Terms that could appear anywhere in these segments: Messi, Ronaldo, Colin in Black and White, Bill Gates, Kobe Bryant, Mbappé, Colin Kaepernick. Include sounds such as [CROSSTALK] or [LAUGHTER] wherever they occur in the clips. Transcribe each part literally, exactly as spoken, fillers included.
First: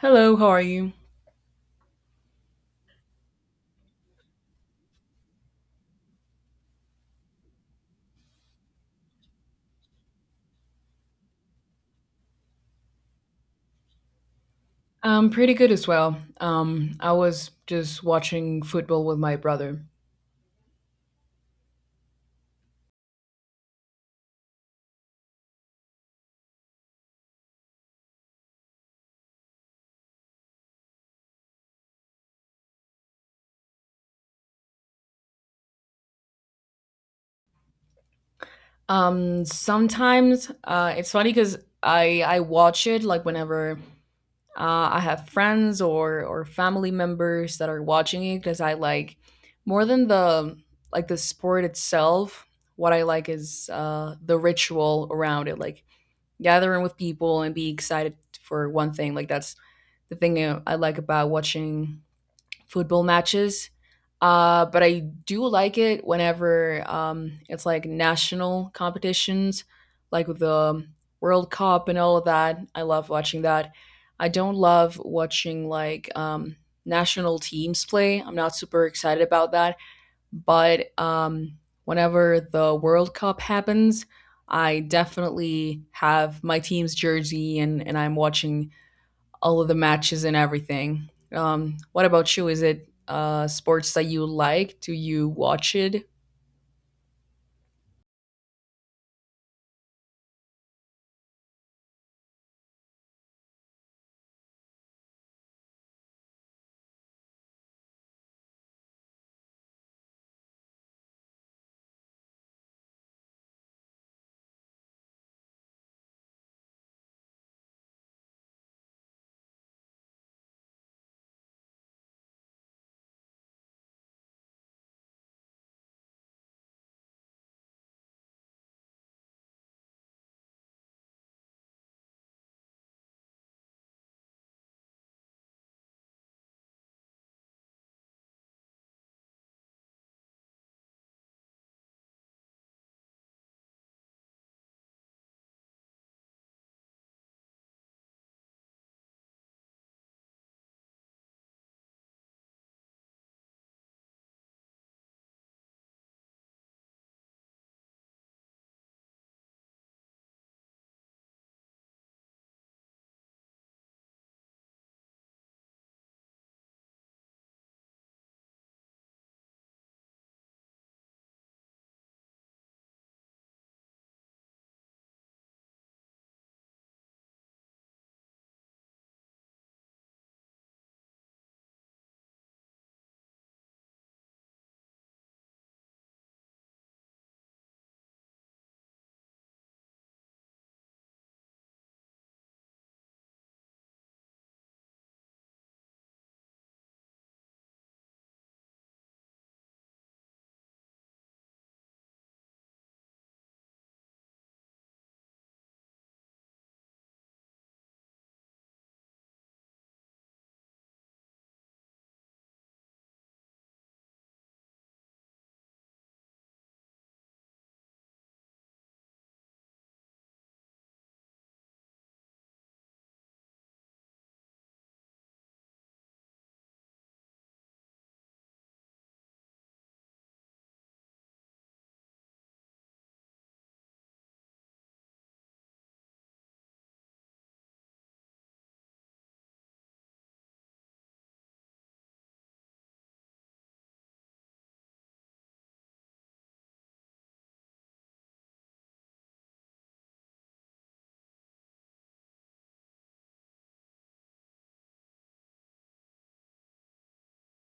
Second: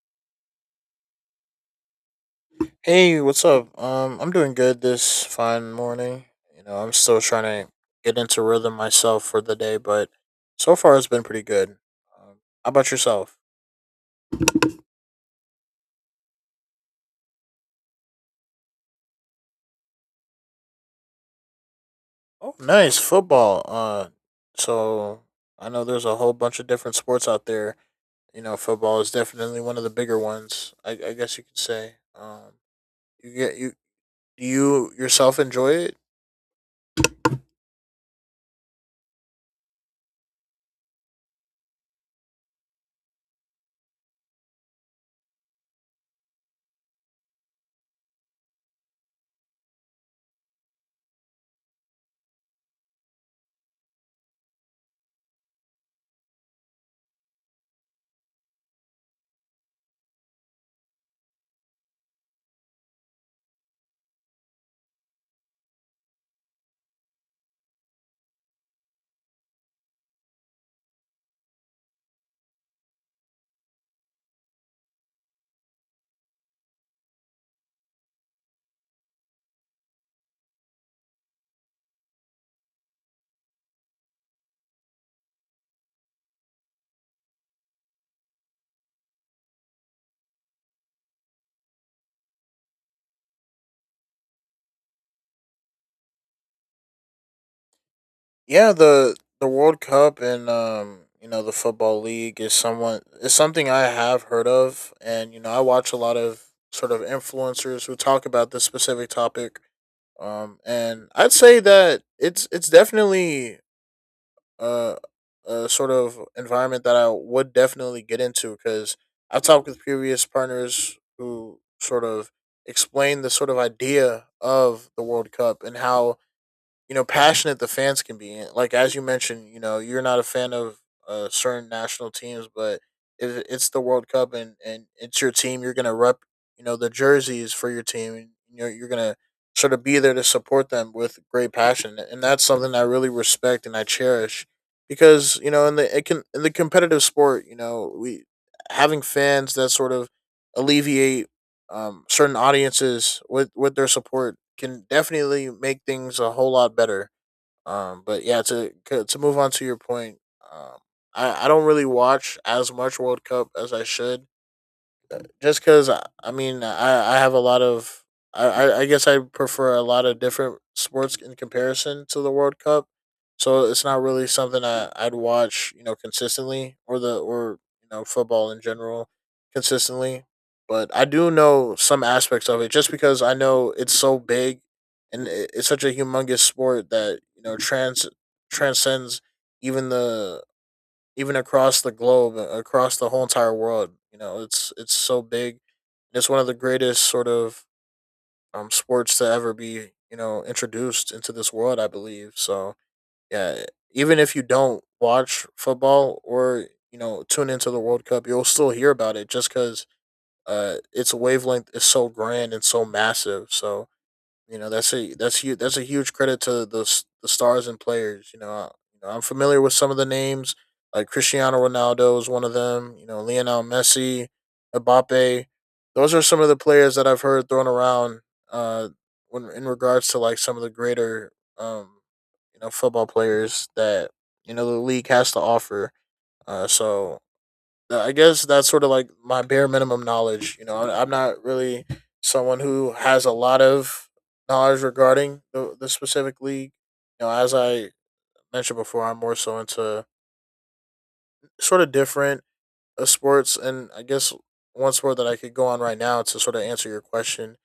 Hello, how are you? Hey, what's up? Um, I'm doing good this fine morning. You know, I'm still trying to get into rhythm myself for the day, but so far it's been pretty good. Um, how about yourself? I'm pretty good as well. Um, I was just watching football with my brother. Oh, nice football. Uh, so I know there's a whole bunch of different sports out there. You know, football is definitely one of the bigger ones, I, I guess you could say. Um, you get you do you yourself enjoy it? Um, sometimes uh, it's funny because I I watch it like whenever uh, I have friends or or family members that are watching it because I like more than the like the sport itself. What I like is uh, the ritual around it, like gathering with people and be excited for one thing. Like that's the thing uh, I like about watching football matches. Uh, but I do like it whenever um, it's like national competitions, like with the World Cup and all of that. I love watching that. I don't love watching like um, national teams play. I'm not super excited about that. But um, whenever the World Cup happens, I definitely have my team's jersey and, and I'm watching all of the matches and everything. Um, what about you? Is it uh, sports that you like? Do you watch it? Yeah, the the World Cup and um, you know, the football league is somewhat is something I have heard of, and you know, I watch a lot of sort of influencers who talk about this specific topic. Um and I'd say that it's it's definitely a a sort of environment that I would definitely get into, cuz I've talked with previous partners who sort of explain the sort of idea of the World Cup and how, you know, passionate the fans can be. And like as you mentioned, you know, you're not a fan of uh, certain national teams, but it, it's the World Cup and and it's your team. You're gonna rep, you know, the jerseys for your team, and you're you're gonna sort of be there to support them with great passion, and that's something I really respect and I cherish, because you know in the it can in the competitive sport, you know, we having fans that sort of alleviate um, certain audiences with with their support can definitely make things a whole lot better. Um, but yeah, to c- to move on to your point, um, I I don't really watch as much World Cup as I should, just because I mean I I have a lot of I I I guess I prefer a lot of different sports in comparison to the World Cup, so it's not really something I I'd watch, you know, consistently, or the or you know, football in general consistently. But I do know some aspects of it, just because I know it's so big and it- it's such a humongous sport that, you know, trans transcends even the even across the globe, uh, across the whole entire world. You know, it's it's so big. It's one of the greatest sort of um, sports to ever be, you know, introduced into this world, I believe so. Yeah, even if you don't watch football or you know tune into the World Cup, you'll still hear about it just because uh, its wavelength is so grand and so massive. So you know, that's a that's huge. That's a huge credit to the s- the stars and players. You know, I, you know, I'm familiar with some of the names like Cristiano Ronaldo is one of them. You know, Lionel Messi, Mbappe. Those are some of the players that I've heard thrown around. Uh, when in regards to like some of the greater, um, you know, football players that, you know, the league has to offer. Uh, so uh, I guess that's sort of like my bare minimum knowledge. You know, I- am not really someone who has a lot of knowledge regarding the, the specific league. You know, as I mentioned before, I'm more so into sort of different uh, sports, and I guess one sport that I could go on right now to sort of answer your question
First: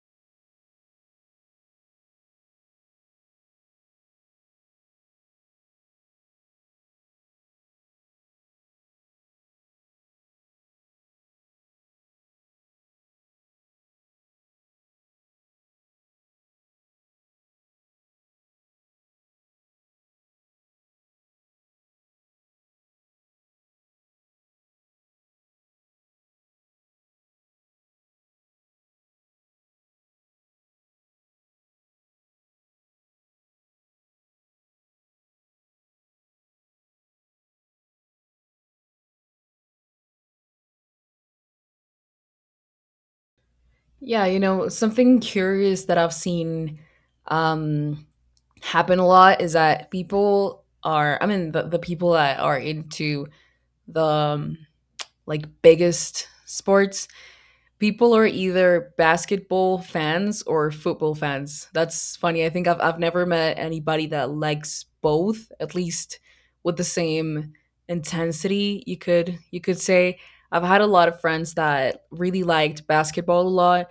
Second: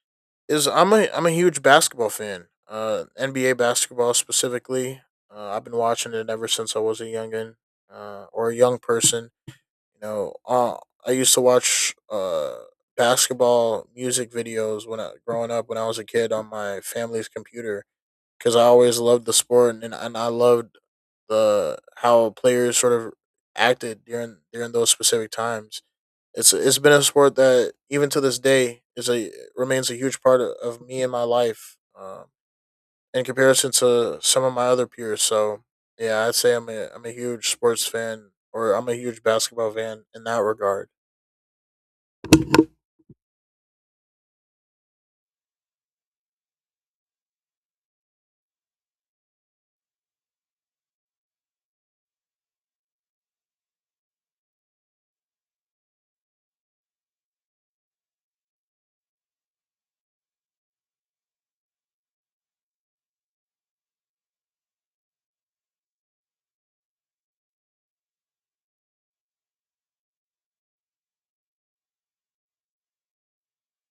is I'm a I'm a huge basketball fan. Uh, N B A basketball specifically. Uh, I've been watching it ever since I was a youngin, uh, or a young person, you know, uh, I used to watch uh basketball music videos when I growing up when I was a kid on my family's computer, because I always loved the sport and and I loved the how players sort of acted during during those specific times. It's it's been a sport that even to this day is a remains a huge part of, of me and my life. Um, in comparison to some of my other peers, so yeah, I'd say I'm a I'm a huge sports fan, or I'm a huge basketball fan in that regard. Yeah, you know, something curious that I've seen um, happen a lot is that people are, I mean, the, the people that are into the, um, like biggest sports people are either basketball fans or football fans. That's funny. i think i've, I've never met anybody that likes both, at least with the same intensity, you could you could say. I've had a lot of friends that really liked basketball a lot,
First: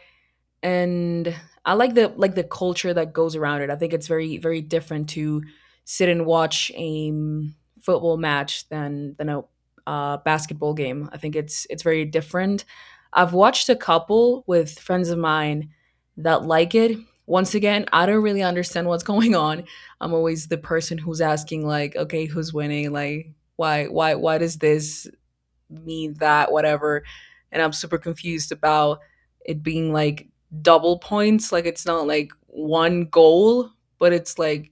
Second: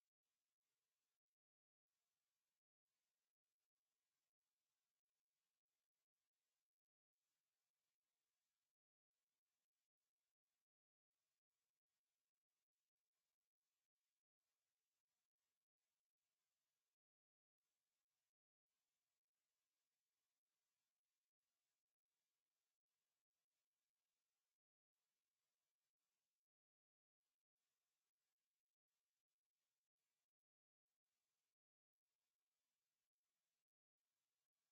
and I like the like the culture that goes around it. I think it's very very different to sit and watch a um, football match than than a uh, basketball game. I think it's it's very different. I've watched a couple with friends of mine that like it. Once again, I don't really understand what's [LAUGHS] going on. I'm always the person who's asking like, okay, who's winning? Like, why why why does this me that whatever, and I'm super confused about it being like double points, like it's not like one goal, but it's like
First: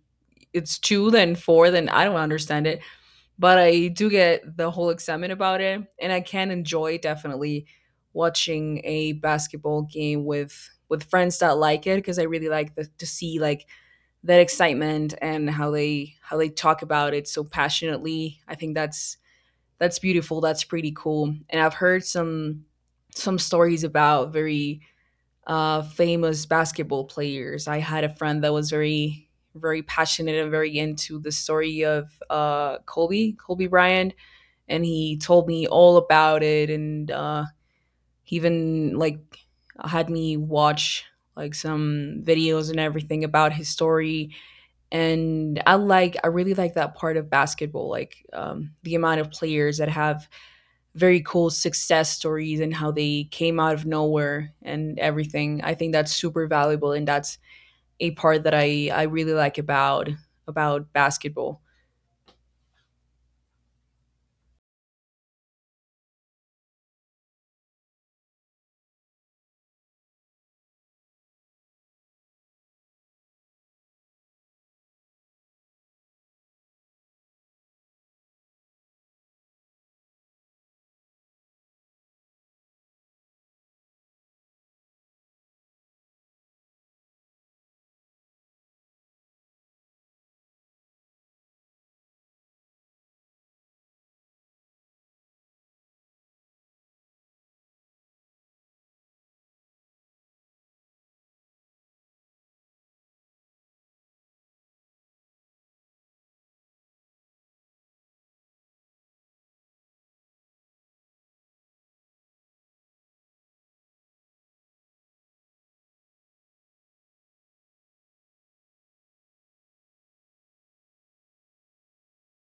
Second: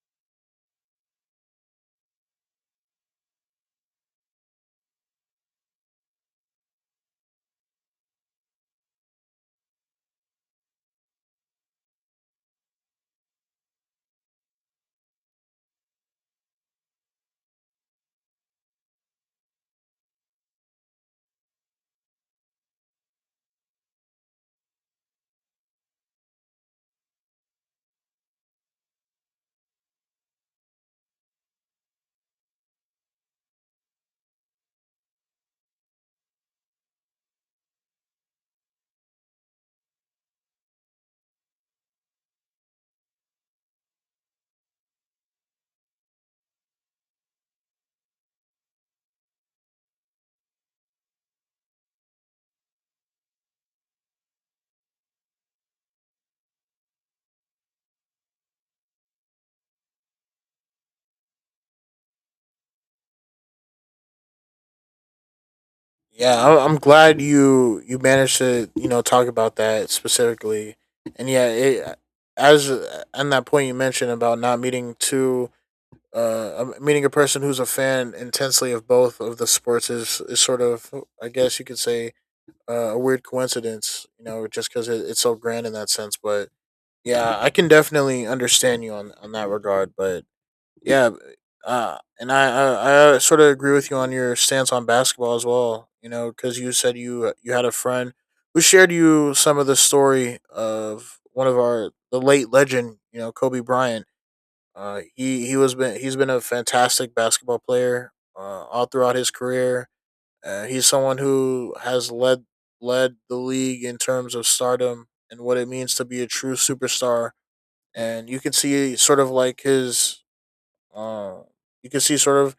it's two, then four, then I don't understand it. But I do get the whole excitement about it, and I can enjoy definitely watching a basketball game with with friends that like it, because I really like the, to see like that excitement and how they how they talk about it so passionately. I think that's that's beautiful. That's pretty cool. And I've heard some some stories about very uh, famous basketball players. I had a friend that was very very passionate and very into the story of uh, Kobe Kobe Bryant, and he told me all about it, and uh, he even like had me watch like some videos and everything about his story. And I like I really like that part of basketball, like um, the amount of players that have very cool success stories and how they came out of nowhere and everything. I think that's super valuable, and that's a part that I I really like about about basketball. Yeah, I- I'm glad you you managed to, you know, talk about that specifically, and yeah, it, as uh, on that point you mentioned about not meeting two, uh, um, meeting a person who's a fan intensely of both of the sports is is sort of, I guess you could say, uh, a weird coincidence, you know, just because it, it's so grand in that sense. But yeah, I can definitely understand you on on that regard. But yeah, uh, and I, I I sort of agree with you on your stance on basketball as well. You know, because you said you uh, you had a friend who shared you some of the story of one of our the late legend. You know, Kobe Bryant. Uh, he he was been he's been a fantastic basketball player uh, all throughout his career. Uh, he's someone who has led led the league in terms of stardom and what it means to be a true superstar. And you can see sort of like his uh, you can see sort of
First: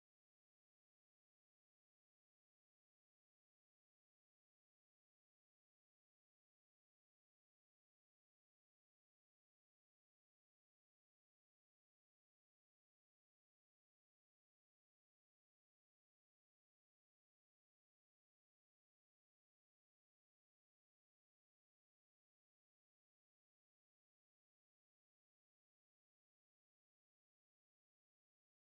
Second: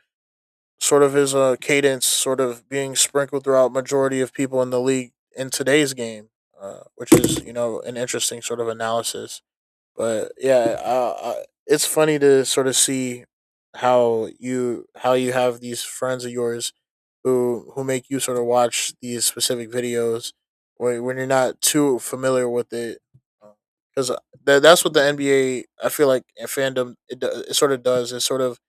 sort of his uh, cadence sort of being sprinkled throughout majority of people in the league in today's game, uh, which is, you know, an interesting sort of analysis. But yeah, uh, uh, it's funny to sort of see how you how you have these friends of yours who who make you sort of watch these specific videos when when you're not too familiar with it, because that that's what the N B A, I feel like in fandom it, do- it sort of does it sort of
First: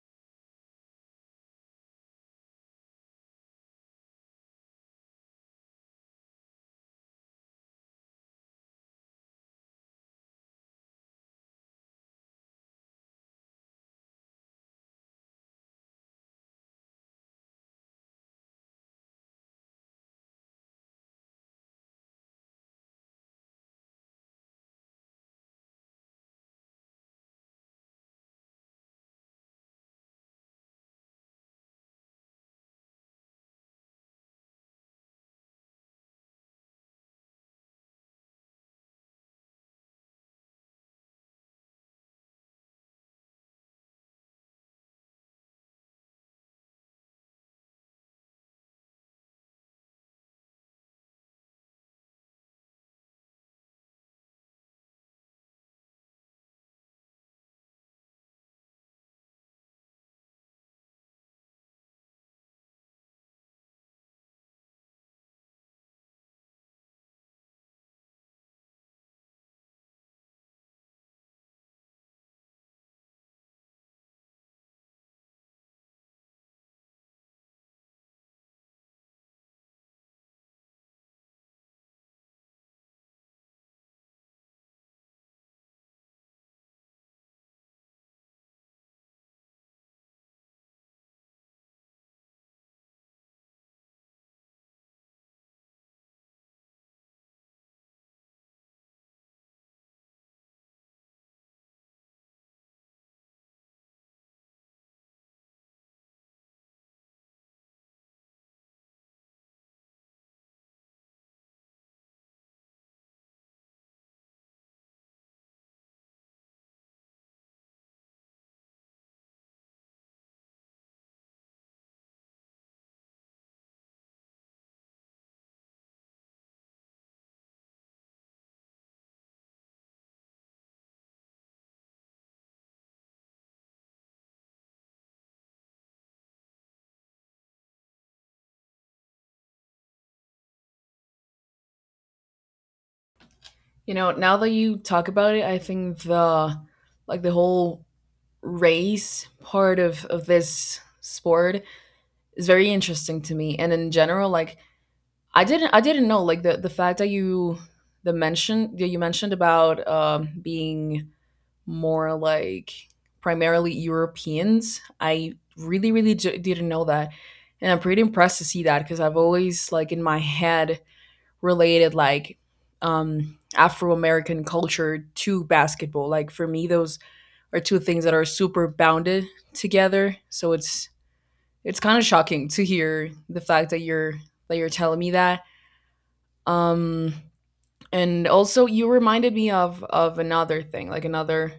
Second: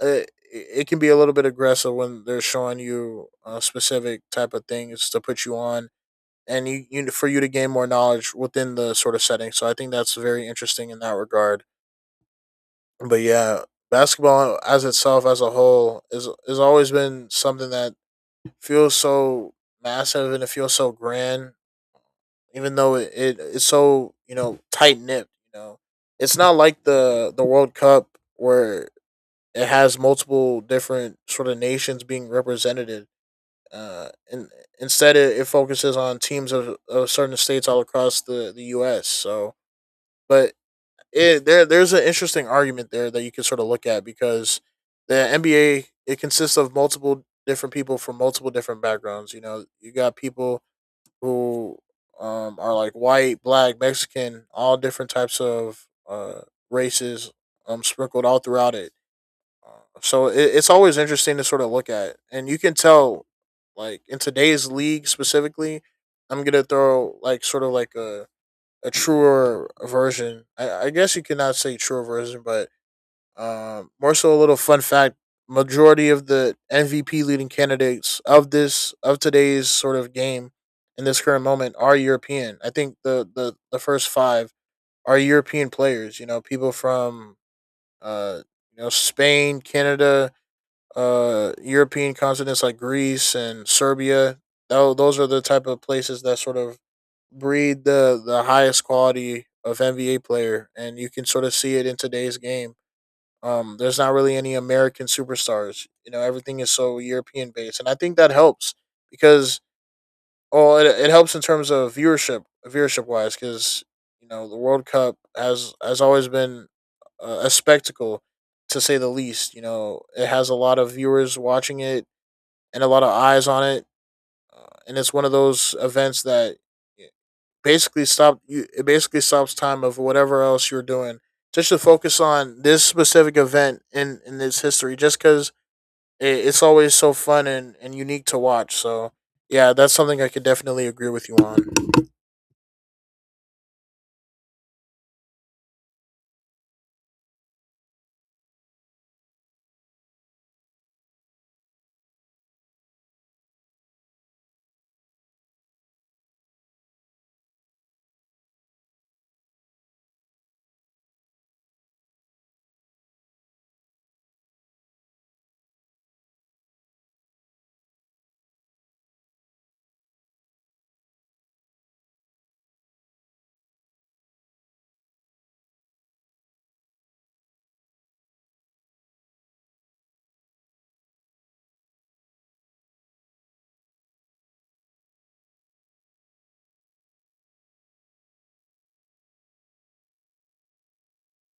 it it can be a little bit aggressive when they're showing you a specific type of things to put you on and you, you for you to gain more knowledge within the sort of setting, so I think that's very interesting in that regard. But yeah, basketball as itself as a whole is has always been something that feels so massive, and it feels so grand, even though it, it it's so, you know, tight nipped, you know, it's not like the the world cup where it has multiple different sort of nations being represented. Uh, and instead, it, it focuses on teams of, of certain states all across the, the U S. So, but it, there there's an interesting argument there that you can sort of look at, because the N B A it consists of multiple different people from multiple different backgrounds. You know, you got people who um, are like white, black, Mexican, all different types of uh, races, um, sprinkled all throughout it. So it, it's always interesting to sort of look at, and you can tell, like in today's league specifically, I'm gonna throw like sort of like a a truer version. I, I guess you cannot say truer version, but um, more so a little fun fact. Majority of the M V P leading candidates of this of today's sort of game in this current moment are European. I think the the the first five are European players. You know, people from uh you know Spain, Canada, uh, European continents like Greece and Serbia. Tho- Those are the type of places that sort of breed the the highest quality of N B A player, and you can sort of see it in today's game. Um, there's not really any American superstars. You know, everything is so European based, and I think that helps because well, it, it helps in terms of viewership, viewership wise, because you know the World Cup has has always been a, a spectacle, to say the least. You know, it has a lot of viewers watching it and a lot of eyes on it, and it's one of those events that eh, basically stop you. It basically stops time of whatever else you're doing, just to focus on this specific event in in its history, just because it, it's always so fun and and unique to watch. So yeah, that's something I could definitely agree with you on. You know, now that you talk about it, I think the like the whole race part of of this sport is very interesting to me. And in general, like I didn't I didn't know like the the fact that you the mention that you mentioned about um being more like primarily Europeans. I really, really j- didn't know that. And I'm pretty impressed to see that, because I've always, like, in my head related, like, um, Afro American culture to basketball. Like, for me, those are two things that are super bounded together. So it's, it's kind of shocking to hear the fact that you're that you're telling me that. Um and also, you reminded me of of another thing, like another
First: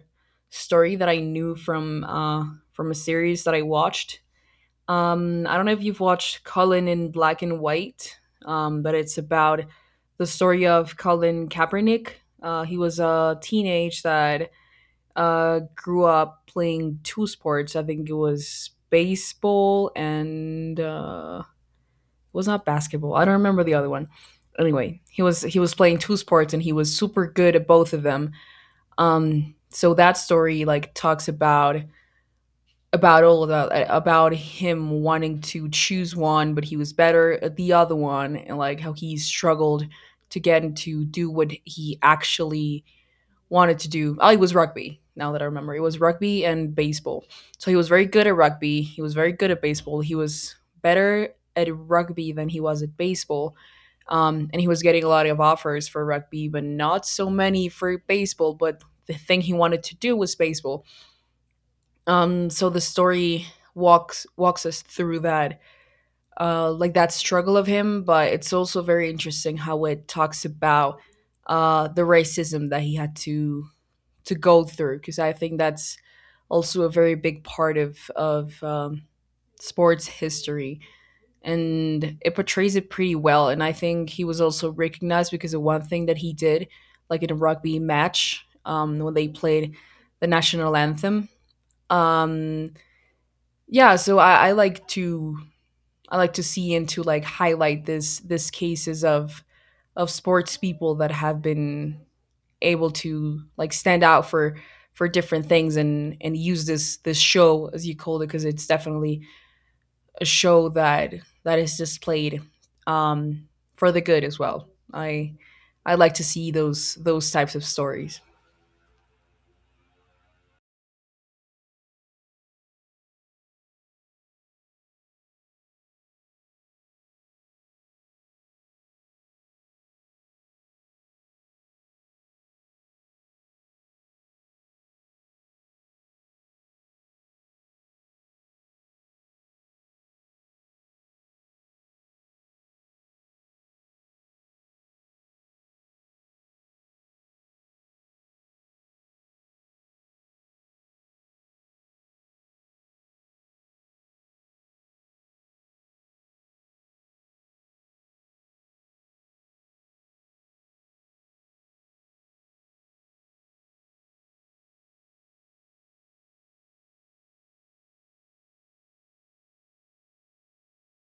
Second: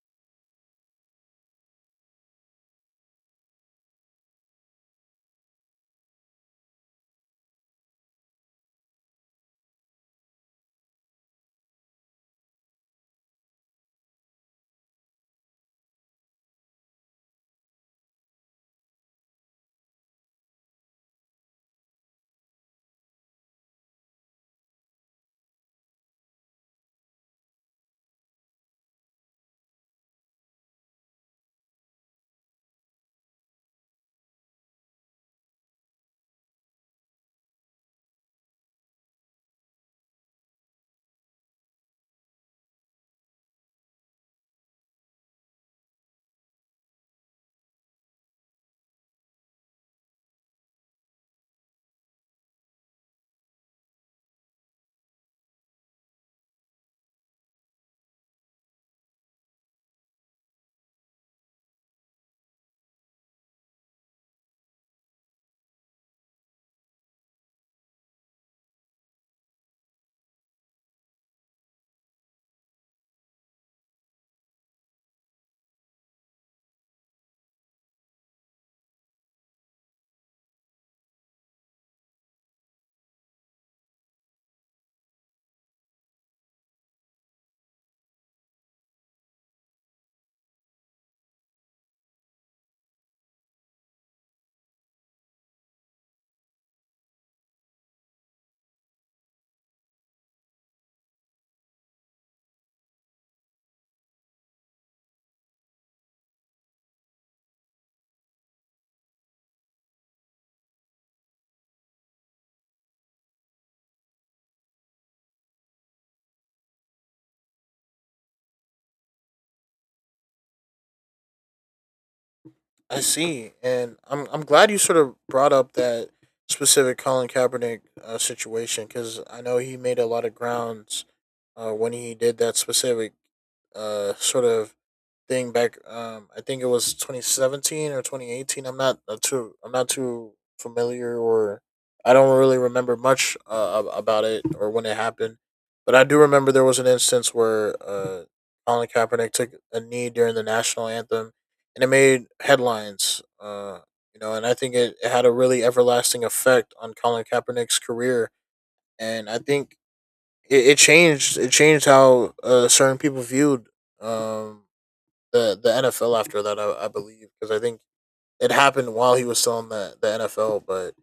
story that I knew from uh, from a series that I watched. Um, I don't know if you've watched Colin in Black and White, um, but it's about the story of Colin Kaepernick. Uh, he was a teenage that uh, grew up playing two sports. I think it was baseball and uh, it was not basketball. I don't remember the other one. Anyway, he was he was playing two sports, and he was super good at both of them. Um, so that story like talks about about all of that, about him wanting to choose one, but he was better at the other one, and like how he struggled to get into do what he actually wanted to do. Oh, it was rugby. Now that I remember, it was rugby and baseball. So he was very good at rugby, he was very good at baseball. He was better at rugby than he was at baseball. Um, and he was getting a lot of offers for rugby, but not so many for baseball. But the thing he wanted to do was baseball. Um, so the story walks walks us through that, uh, like that struggle of him. But it's also very interesting how it talks about uh, the racism that he had to to go through, because I think that's also a very big part of of um, sports history, and it portrays it pretty well. And I think he was also recognized because of one thing that he did, like in a rugby match um, when they played the national anthem. Um, yeah, so I, I like to I like to see and to like highlight this this cases of of sports people that have been able to like stand out for for different things, and and use this this show, as you called it, because it's definitely a show that that is displayed um for the good as well. i I like to see those those types of stories. I see, and I'm I'm glad you sort of brought up that specific Colin Kaepernick uh, situation, because I know he made a lot of grounds uh, when he did that specific uh, sort of thing back. Um, I think it was twenty seventeen or twenty eighteen. I'm not uh, too. I'm not too familiar, or I don't really remember much uh, ab- about it or when it happened. But I do remember there was an instance where uh, Colin Kaepernick took a knee during the national anthem, and it made headlines. Uh, you know, and I think it, it had a really everlasting effect on Colin Kaepernick's career. And I think it, it changed. It changed how uh, certain people viewed. Um, the the N F L after that, I, I believe, because I think it happened while he was still in the the N F L. But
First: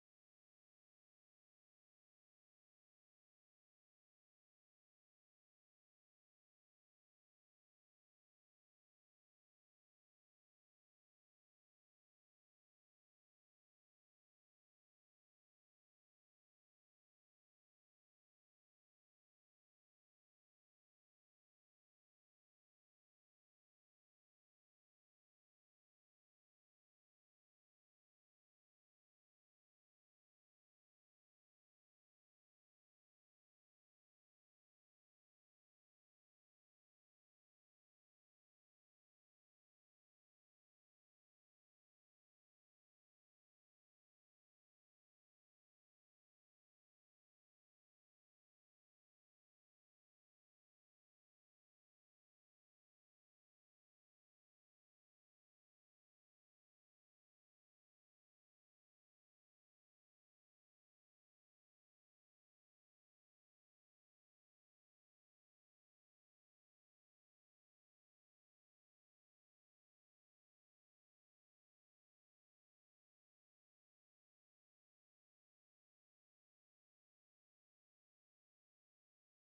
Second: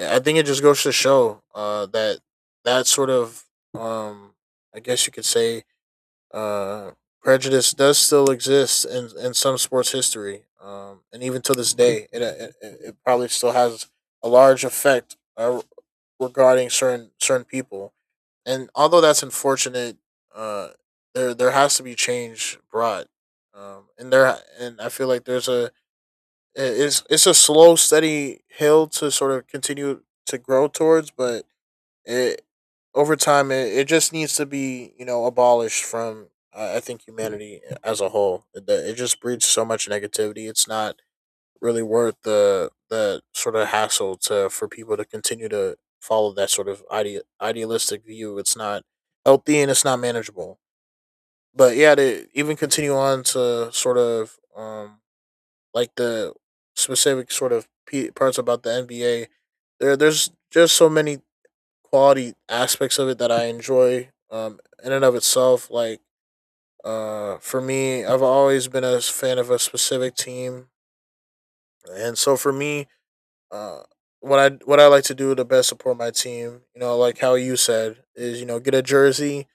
I think it just goes to show uh, that that sort of um, I guess you could say uh, prejudice does still exist in in some sports history, um, and even to this day, it it, it probably still has a large effect uh, regarding certain certain people, and although that's unfortunate, uh, there there has to be change brought, um, and there and I feel like there's a it's it's a slow, steady hill to sort of continue to grow towards. But it over time it, it just needs to be you know abolished from I I think humanity as a whole. It, it just breeds so much negativity. It's not really worth the the sort of hassle to for people to continue to follow that sort of ide- idealistic view. It's not healthy, and it's not manageable. But yeah, to even continue on to sort of um like the specific sort of p- parts about the N B A, there there's just so many quality aspects of it that I enjoy um in and of itself. Like uh for me, I've always been a fan of a specific team, and so for me, Uh, what I what I like to do to best support my team, you know, like how you said, is you know get a jersey,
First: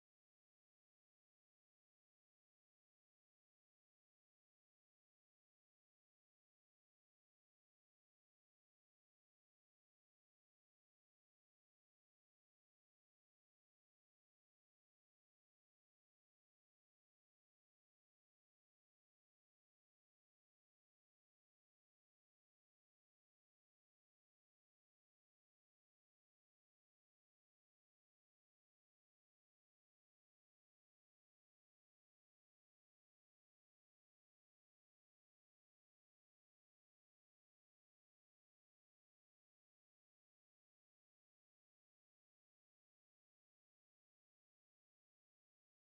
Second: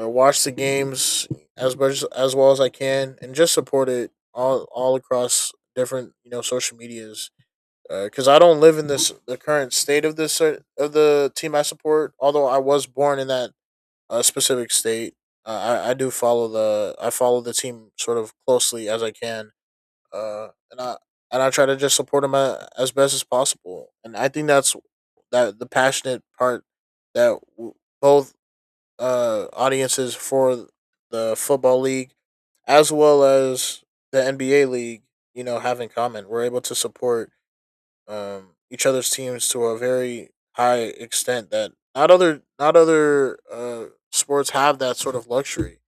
uh, watch the games as much as well as I can, and just support it all all across different you know social medias. Because I don't live in this the current state of this cer- of the team I support, although I was born in that uh, specific state. Uh, I I do follow the I follow the team sort of closely as I can, uh, and I and I try to just support them a, as best as possible. And I think that's that the passionate part that w- both uh audiences for the football league as well as the N B A league, you know, have in common. We're able to support um, each other's teams to a very high extent that not other not other uh, sports have that sort of luxury,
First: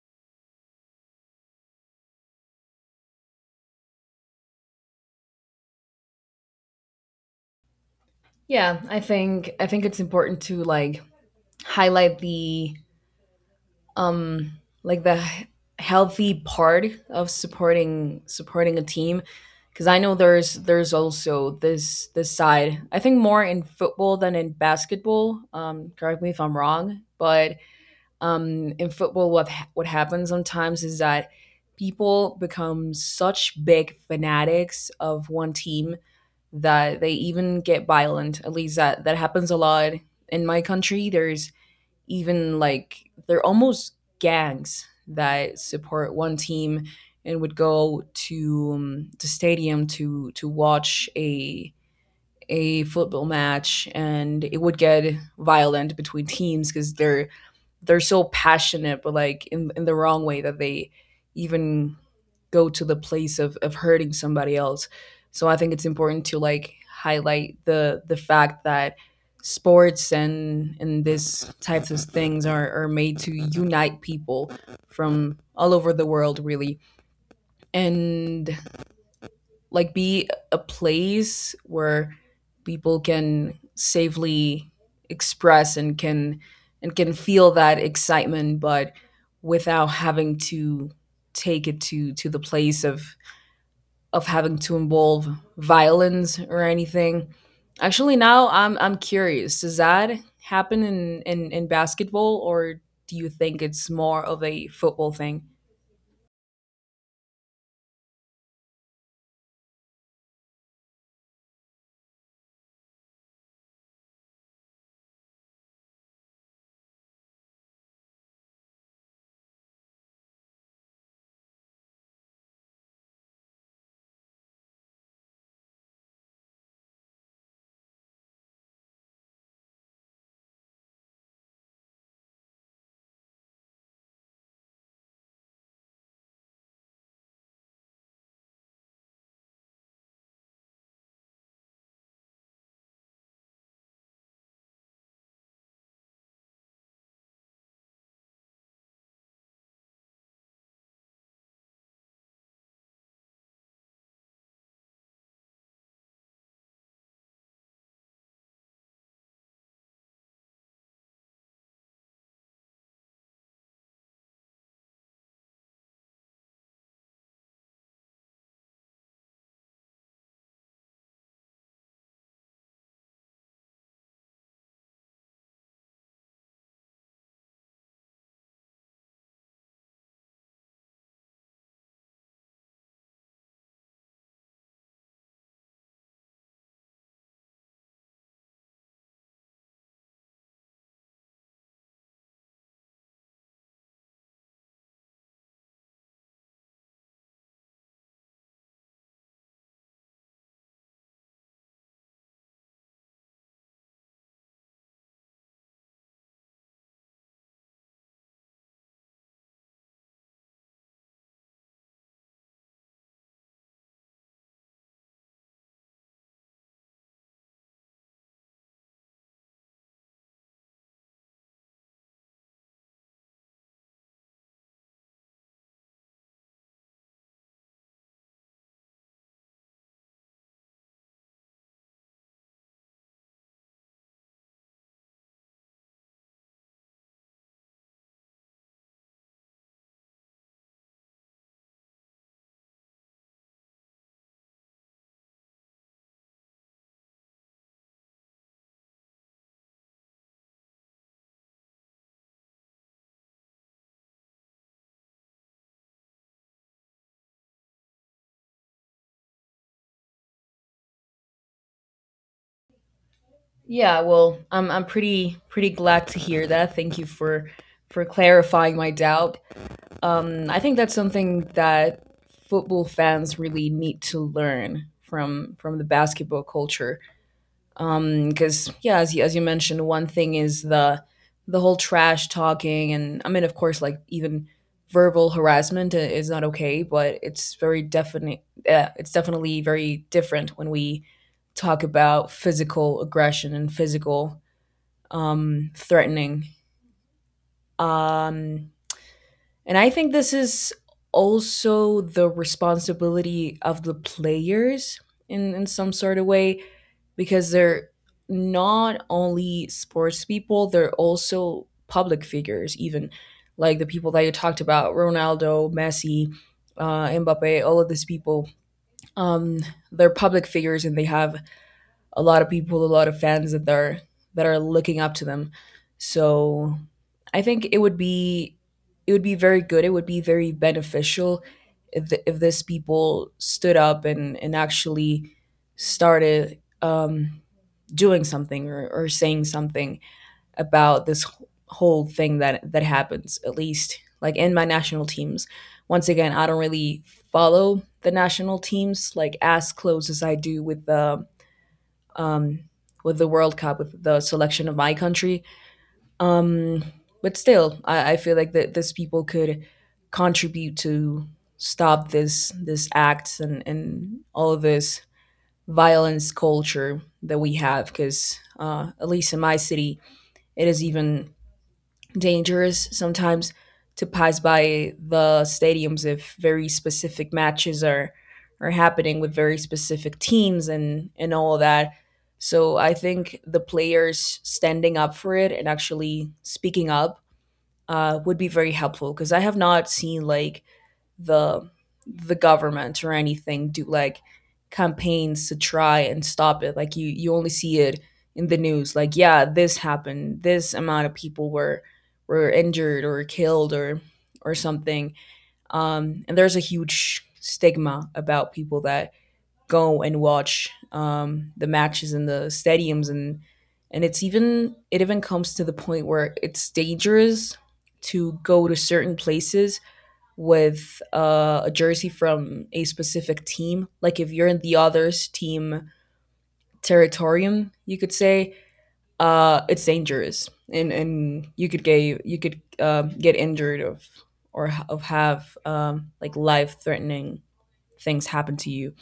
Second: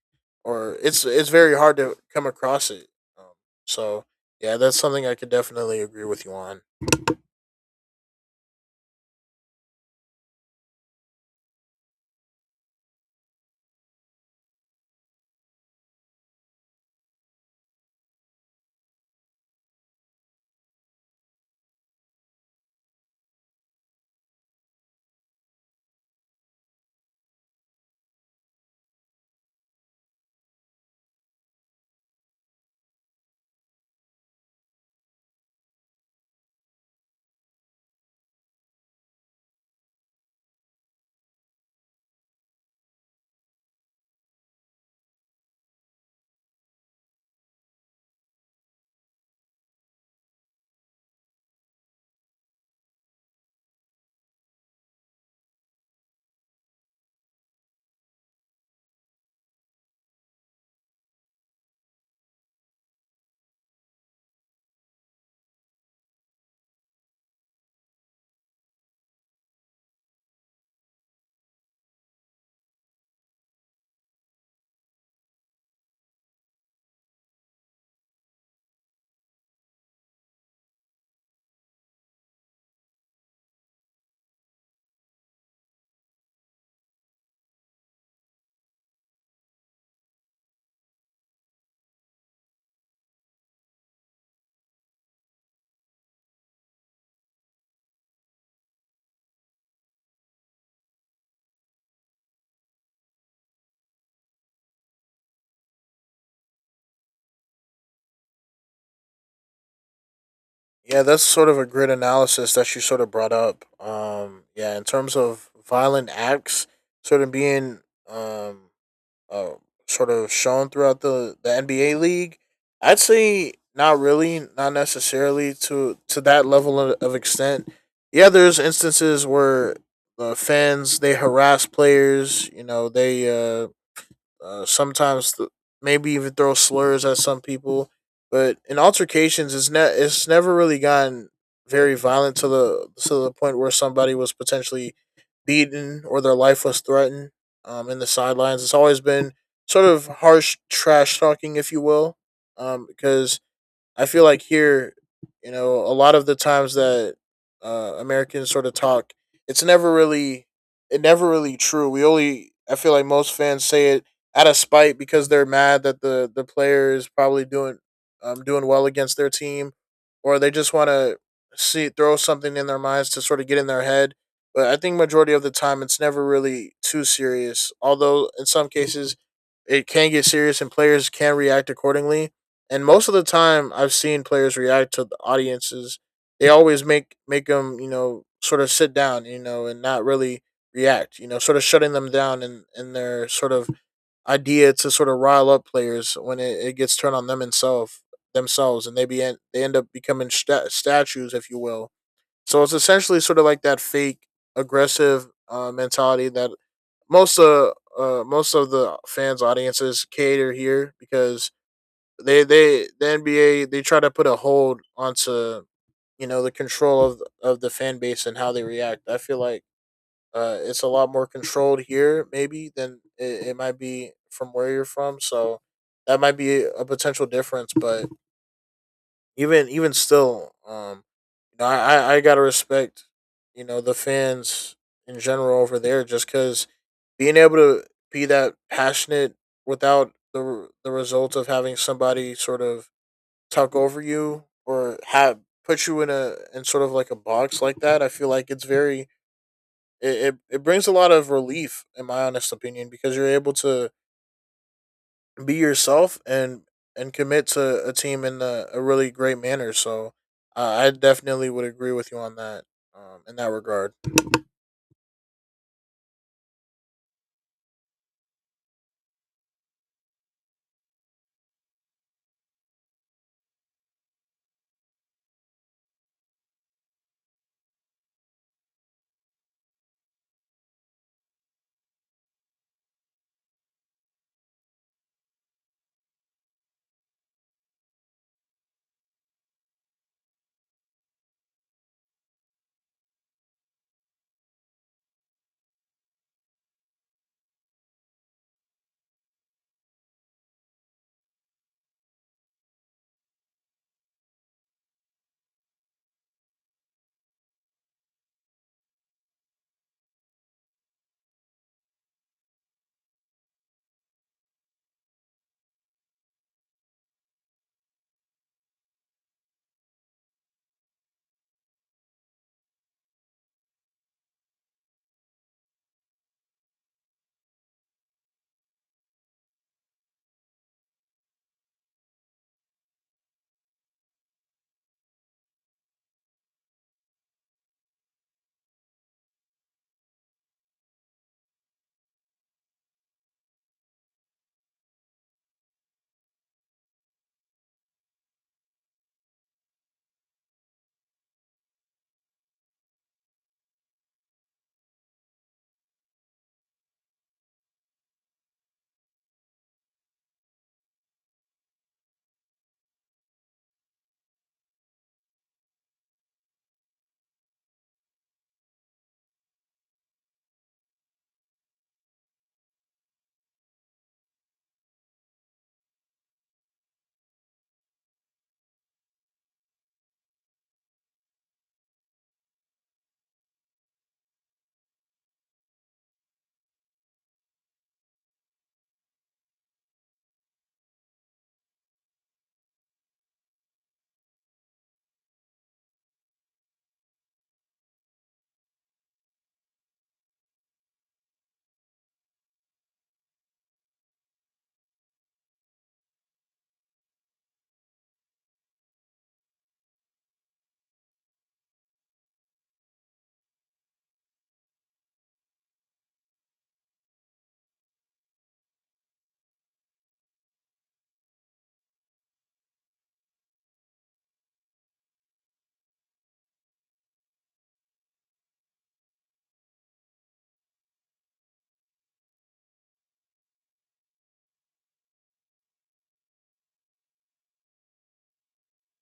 or it's it's very hard to come across it. Um, so yeah, that's something I could definitely agree with you on. Yeah, I think I think it's important to like highlight the um like the he- healthy part of supporting supporting a team, because I know there's there's also this this side. I think more in football than in basketball. Um, correct me if I'm wrong, but um, in football, what ha- what happens sometimes is that people become such big fanatics of one team that they even get violent. At least that that happens a lot in my country. There's even like they're almost gangs that support one team and would go to um, the stadium to to watch a a football match, and it would get violent between teams because they're they're so passionate, but like in in the wrong way, that they even go to the place of of hurting somebody else. So I think it's important to like highlight the the fact that sports and and these types of things are are made to unite people from all over the world, really, and like be a place where people can safely express, and can and can feel that excitement, but without having to take it to to the place of of having to involve violence or anything. Actually, now i'm I'm curious, does that happen in in, in basketball, or do you think it's more of a football thing? Yeah, that's sort of a great analysis that you sort of brought up. Um, yeah, in terms of violent acts sort of being um uh, sort of shown throughout the, the N B A league. I'd say not really, not necessarily to to that level of, of extent. Yeah, there's instances where the fans, they harass players. You know, they uh, uh, sometimes th- maybe even throw slurs at some people. But in altercations, it's ne- it's never really gotten very violent to the to the point where somebody was potentially beaten or their life was threatened. Um, in the sidelines, it's always been sort of harsh trash talking, if you will, um, because I feel like here, you know, a lot of the times that uh, Americans sort of talk, it's never really, it never really true. We only, I feel like most fans say it out of spite because they're mad that the the player is probably doing, um, doing well against their team, or they just want to see throw something in their minds to sort of get in their head. But I think majority of the time, it's never really too serious. Although in some cases, it can get serious and players can react accordingly, and most of the time I've seen players react to the audiences. They always make make them, you know, sort of sit down, you know, and not really react, you know, sort of shutting them down and in, in their sort of idea to sort of rile up players when it, it gets turned on them themselves themselves, and they be en- they end up becoming sta statues, if you will. So it's essentially sort of like that fake aggressive uh, mentality that most of uh, most of the fans audiences cater here because they they the N B A, they try to put a hold onto you know the control of of the fan base and how they react. I feel like uh, it's a lot more controlled here maybe than it, it might be from where you're from. So that might be a potential difference. But even even still, um, you know, I I, gotta respect you know the fans in general over there just because being able to be that passionate without the the result of having somebody sort of talk over you or have put you in a in sort of like a box like that, I feel like it's very it, it, it brings a lot of relief in my honest opinion because you're able to be yourself and and commit to a team in a, a really great manner. So uh, I definitely would agree with you on that um, in that regard. Yeah, well, I'm I'm pretty pretty glad to hear that. Thank you for for clarifying my doubt. Um, I think that's something that football fans really need to learn from from the basketball culture. Um, because yeah, as you, as you mentioned, one thing is the the whole trash talking, and I mean, of course, like even verbal harassment i- is not okay, but it's very definite. Uh, it's definitely very different when we talk about physical aggression and physical um, threatening. Um, and I think this is also the responsibility of the players in, in some sort of way, because they're not only sports people, they're also public figures, even like the people that you talked about: Ronaldo, Messi, uh, Mbappe, all of these people. Um, they're public figures, and they have a lot of people, a lot of fans that are that are looking up to them. So I think it would be it would be very good. It would be very beneficial if th if this people stood up and and actually started um, doing something, or, or saying something about this wh- whole thing that that happens. At least like in my national teams. Once again, I don't really follow the national teams like as close as I do with the um, with the World Cup, with the selection of my country. Um, but still, I, I feel like that these people could contribute to stop this this acts and and all of this violence culture that we have, because uh, at least in my city, it is even dangerous sometimes to pass by the stadiums if very specific matches are are happening with very specific teams and and all that. So I think the players standing up for it and actually speaking up uh, would be very helpful, because I have not seen like the the government or anything do like campaigns to try and stop it. Like you you only see it in the news. Like yeah, this happened. This amount of people were were injured or killed or or something. Um, and there's a huge stigma about people that go and watch um, the matches in the stadiums, and and it's even it even comes to the point where it's dangerous to go to certain places with uh, a jersey from a specific team. Like if you're in the other's team territorium, you could say uh, it's dangerous, and and you could get you could uh, get injured of or of have um, like life threatening things happen to you.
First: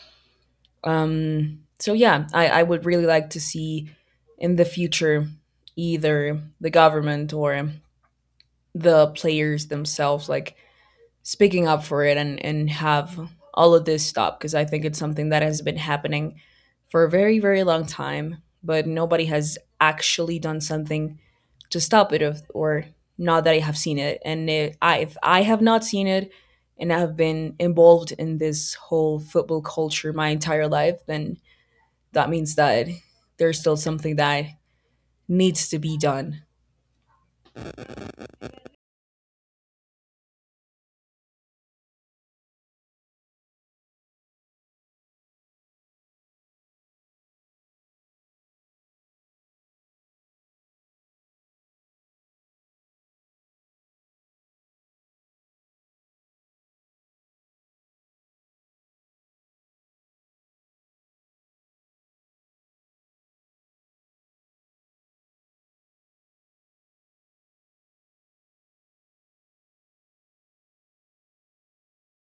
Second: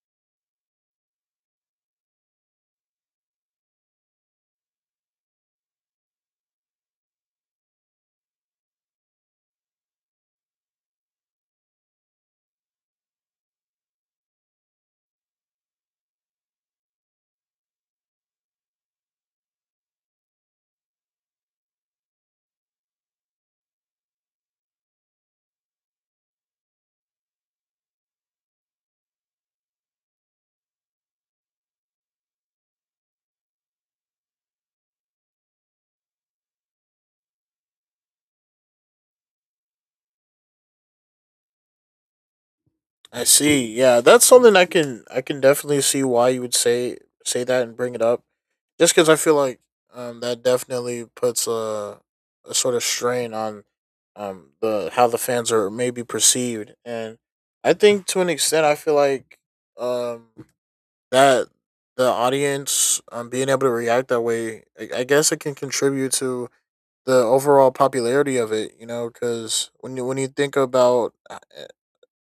Um, so yeah, I, I would really like to see in the future either the government or the players themselves like speaking up for it and and have all of this stop, because I think it's something that has been happening for a very very long time, but nobody has actually done something to stop it of, or not that I have seen it. And if I if I have not seen it, and I have been involved in this whole football culture my entire life, then that means that there's still something that needs to be done. I see, yeah, that's something i can I can definitely see why you would say say that and bring it up. Just because I feel like um, that definitely puts a, a sort of strain on um, the how the fans are maybe perceived, and I think to an extent, I feel like um, that the audience um, being able to react that way, I, I guess it can contribute to the overall popularity of it. You know, because when you when you think about uh,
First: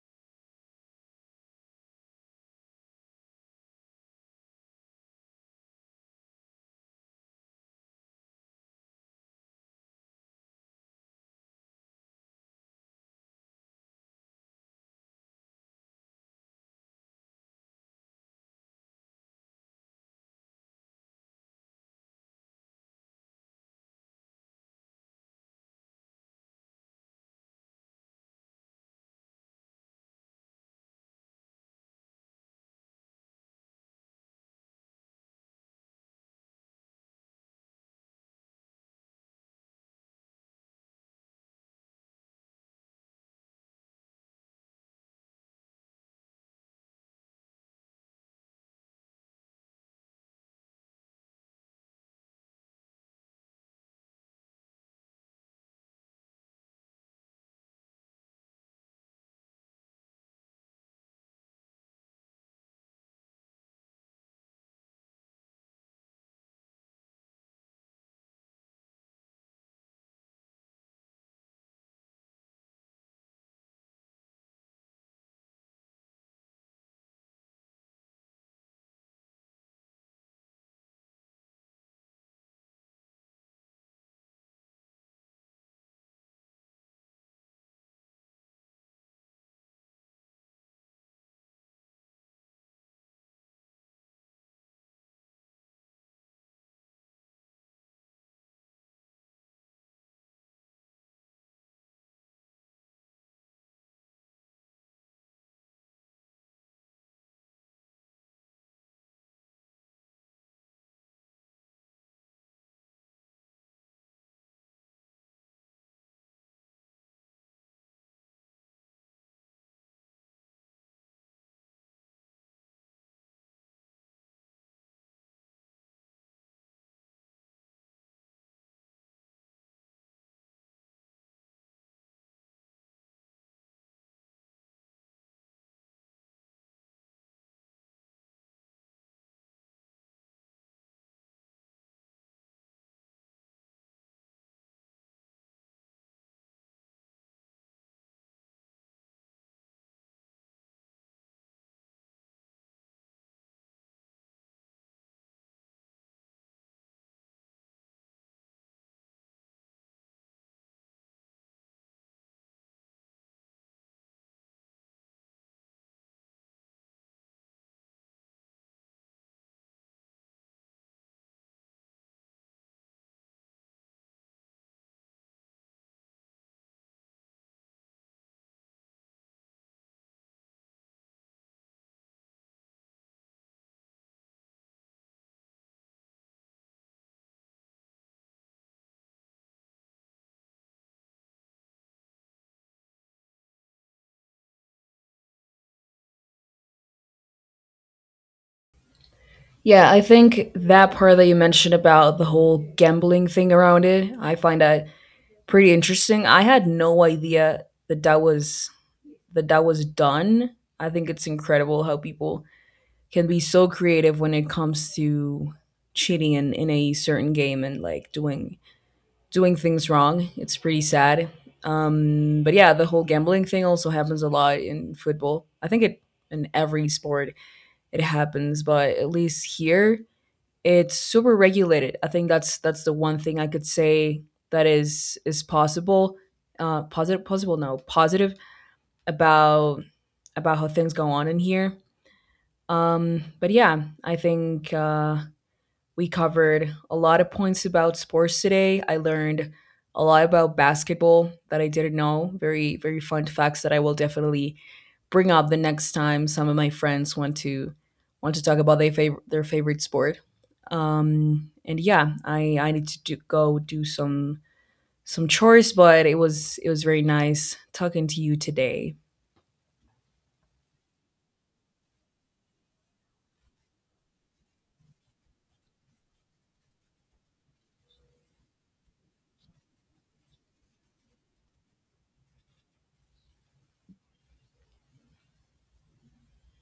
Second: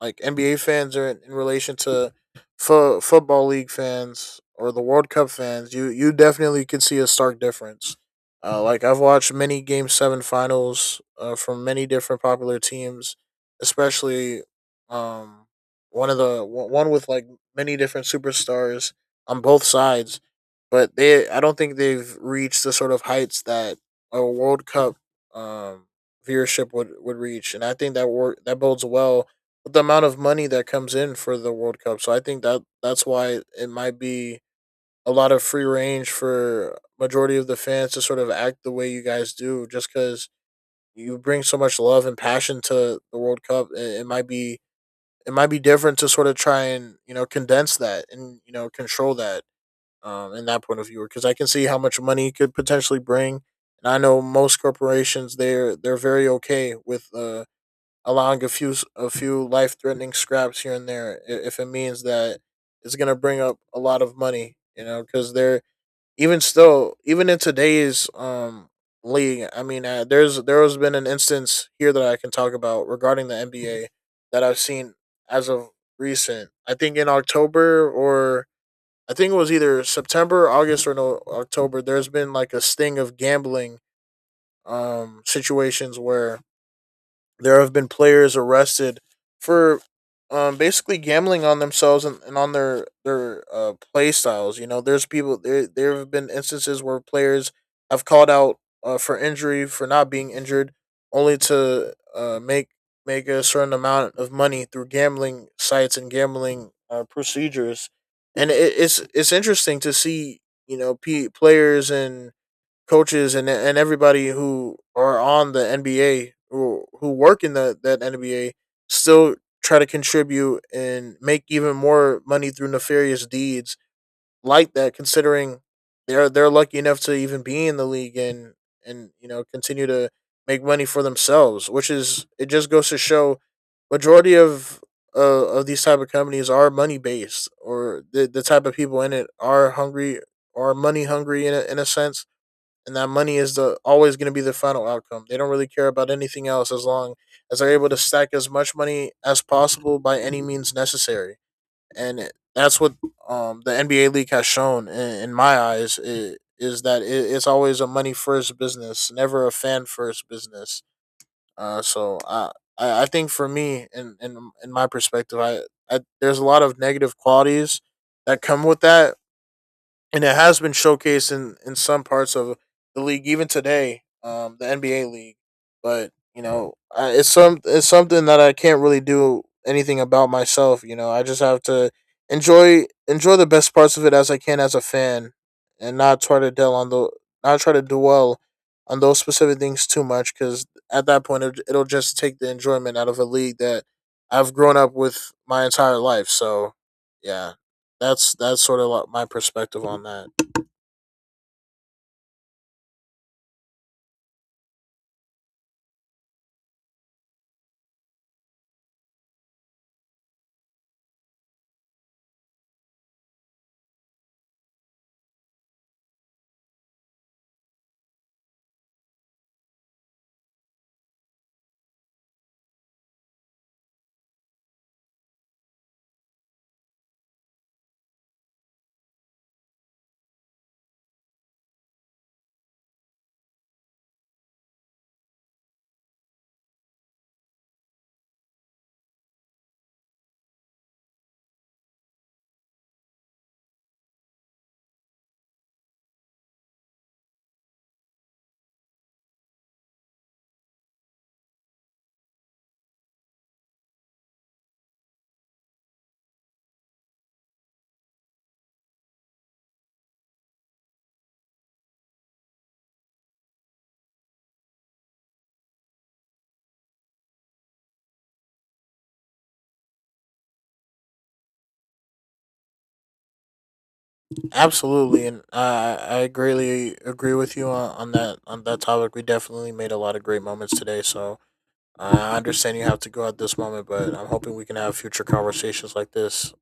like N B A fans are in, in relation to fo- football league fans or the World Cup fans, you you definitely can see a stark difference. Uh, like I've watched many Game Seven finals uh, from many different popular teams, especially um, one of the one one with like many different superstars on both sides. But they, I don't think they've reached the sort of heights that a World Cup um, viewership would, would reach, and I think that work that bodes well, the amount of money that comes in for the World Cup. So I think that that's why it might be a lot of free range for majority of the fans to sort of act the way you guys do, just because you bring so much love and passion to the World Cup. It, it might be it might be different to sort of try and you know condense that and you know control that um, in that point of view, because I can see how much money it could potentially bring. And I know most corporations, they're they're very okay with uh allowing a few a few life threatening scraps here and there, i- if it means that it's gonna bring up a lot of money. You know, because they're even still even in today's um league. I mean, uh, there's there has been an instance here that I can talk about regarding the N B A that I've seen as of recent. I think in October or I think it was either September, August, or no, October. There's been like a sting of gambling um situations where there have been players arrested for um, basically gambling on themselves, and, and on their their uh, play styles. You know, there's people there. There have been instances where players have called out uh, for injury for not being injured, only to uh, make make a certain amount of money through gambling sites and gambling uh, procedures. And it, it's it's interesting to see you know p- players and coaches and and everybody who are on the N B A, who who work in the that N B A still try to contribute and make even more money through nefarious deeds like that, considering they're they're lucky enough to even be in the league and and you know continue to make money for themselves, which is it just goes to show majority of uh, of these type of companies are money based, or the, the type of people in it are hungry, are money hungry in a, in a sense, and that money is the always going to be the final outcome. They don't really care about anything else as long as they're able to stack as much money as possible by any means necessary. And it- that's what um, the N B A league has shown in, in my eyes, i- is that it, it's always a money first business, never a fan first business. Uh, so I, I I think for me in, in, in my perspective, I, I there's a lot of negative qualities that come with that, and it has been showcased in, in some parts of the league, even today, um, the N B A league. But you know, I, it's some it's something that I can't really do anything about myself. You know, I just have to enjoy enjoy the best parts of it as I can as a fan, and not try to dwell on the not try to dwell on those specific things too much, because at that point it, it'll just take the enjoyment out of a league that I've grown up with my entire life. So yeah. That's that's sort of like my perspective Yeah, I on that. think that part that you mentioned about the whole gambling thing around it, I find that pretty interesting. I had no idea that that was that that was done. I think it's incredible how people can be so creative when it comes to cheating in, in a certain game, and like doing doing things wrong. It's pretty sad. Um, but yeah, the whole gambling thing also happens a lot in football. I think it in every sport it happens, but at least here it's super regulated. I think that's that's the one thing I could say that is is possible, uh, positive, possible, no, positive about about how things go on in here. Um, but yeah, I think uh, we covered a lot of points about sports today. I learned a lot about basketball that I didn't know. Very very fun facts that I will definitely bring up the next time some of my friends want to want to talk about their favorite their favorite sport. Um, and yeah, I I need to do, go do some some chores, but it was it was very nice talking to you today. Absolutely, and I I greatly agree with you on, on that on that topic. We definitely made a lot of great moments today. So I understand you have to go at this moment, but I'm hoping we can have future conversations like this